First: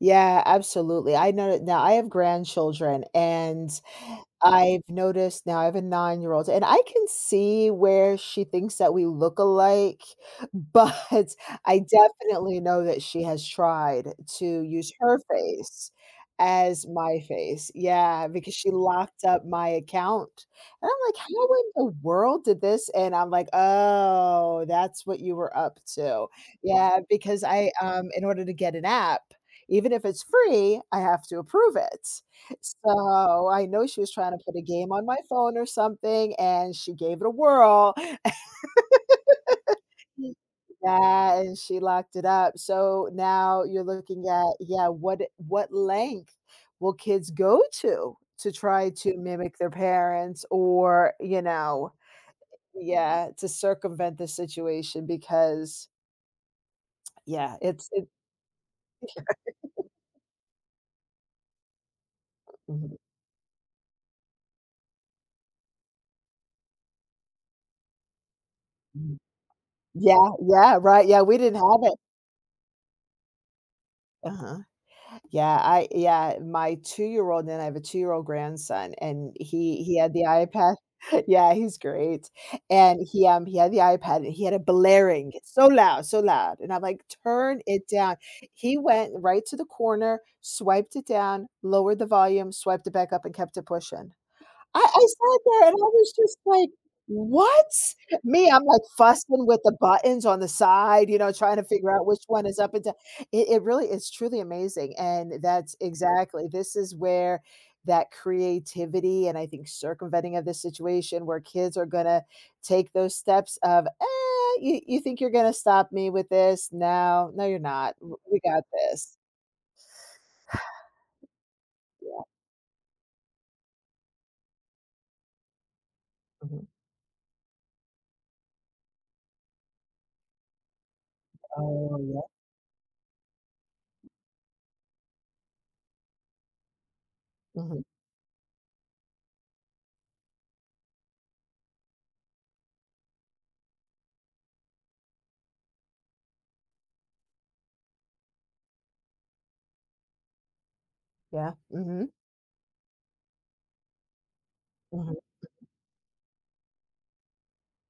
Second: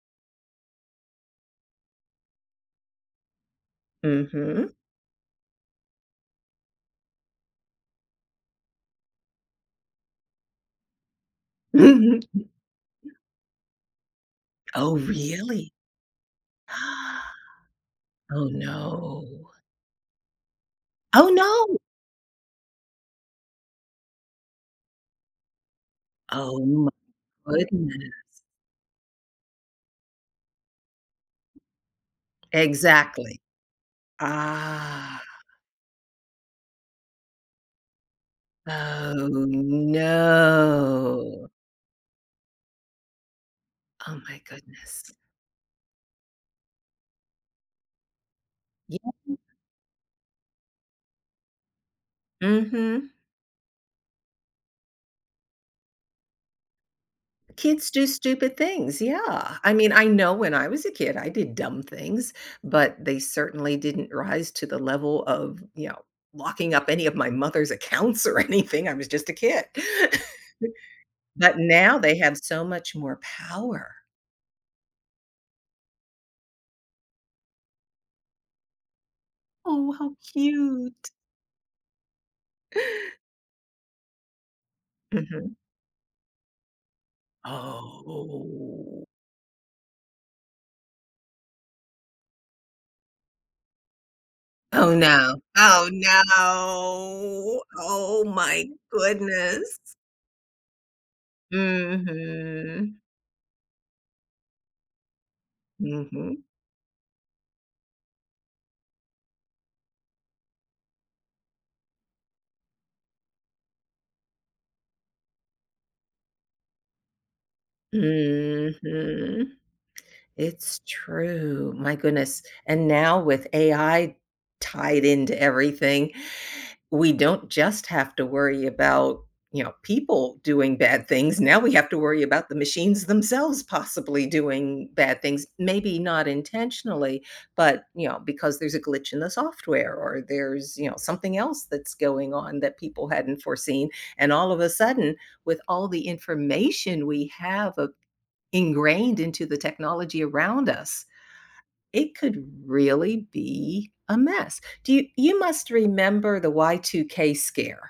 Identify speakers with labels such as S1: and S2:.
S1: Yeah, absolutely, I know that now, I have grandchildren, and
S2: Mhm.
S1: I've noticed now I have a nine-year-old, and I can see where she thinks that we look alike, but, I definitely know that she has tried to use
S2: Oh,
S1: her
S2: really.
S1: face as my
S2: Ah,
S1: face yeah,
S2: oh
S1: because she locked up
S2: no.
S1: my account, and I'm like,
S2: Oh
S1: "How in
S2: no.
S1: the world did this?" And I'm like, "Oh, that's what you were up to."
S2: Oh my
S1: Yeah, because I um, in
S2: goodness.
S1: order to get an app, even if it's free, I have to approve it,
S2: Exactly,
S1: so, I know she was trying to put a game on my
S2: ah.
S1: phone, or something, and she gave it a whirl.
S2: Oh,
S1: Yeah,
S2: no.
S1: and she locked it up, so, now you're
S2: Oh
S1: looking
S2: my
S1: at yeah,
S2: goodness.
S1: what what length will kids go to to try
S2: Yeah.
S1: to mimic their parents or you know
S2: Mhm.
S1: yeah, to circumvent the situation because Yeah, it's
S2: Kids do
S1: it
S2: stupid things, yeah, I mean, I know when I was a kid, I did dumb things,
S1: Mhm.
S2: but they certainly didn't rise to the level of, you know, locking up any of my mother's accounts or anything I was
S1: Mm,
S2: just a kid,
S1: yeah yeah, right, yeah, we
S2: but
S1: didn't have it.
S2: now they have so much more power.
S1: Uh-huh, yeah, I yeah, my two-year-old, and I have a two-year-old grandson, and he
S2: Oh,
S1: he had
S2: how
S1: the iPad.
S2: cute.
S1: Yeah, he's great, and he um, he had the iPad, and he had it blaring,
S2: Mhm.
S1: so loud so loud, and I'm like, "Turn it down." He
S2: Oh.
S1: went right to the corner, swiped it down, lowered the volume, swiped it back up, and kept it pushing. I I
S2: Oh no
S1: sat there, and I
S2: oh
S1: was just like,
S2: no.
S1: "What?"
S2: Oh
S1: Me, I'm
S2: my
S1: like fussing with the
S2: goodness.
S1: buttons on the side, you know, trying to figure out which one is up and down.
S2: Mhm.
S1: It it really is truly amazing, and that's
S2: Mhm.
S1: exactly this is where that creativity, and I think circumventing of this situation where kids are gonna take those steps of, "Uh, you you think you're gonna stop me with this? No no, you're not. W we got this."
S2: Mhm, it's true, my
S1: Yeah.
S2: goodness, and now with AI tied into everything.
S1: Mhm.
S2: We don't just have to worry about, you know, people doing bad things. Now we have
S1: Oh,
S2: to
S1: yeah.
S2: worry about the machines themselves possibly doing bad things, maybe not intentionally, but,
S1: Mhm.
S2: you know, because there's a glitch in the software, or there's, you know, something else that's going on that people hadn't foreseen, and all of a sudden, with all the information we have, uh, ingrained into the technology around us,
S1: Yeah, mhm.
S2: it could really be a mess. Do you
S1: Mhm.
S2: you must remember the Y2K scare.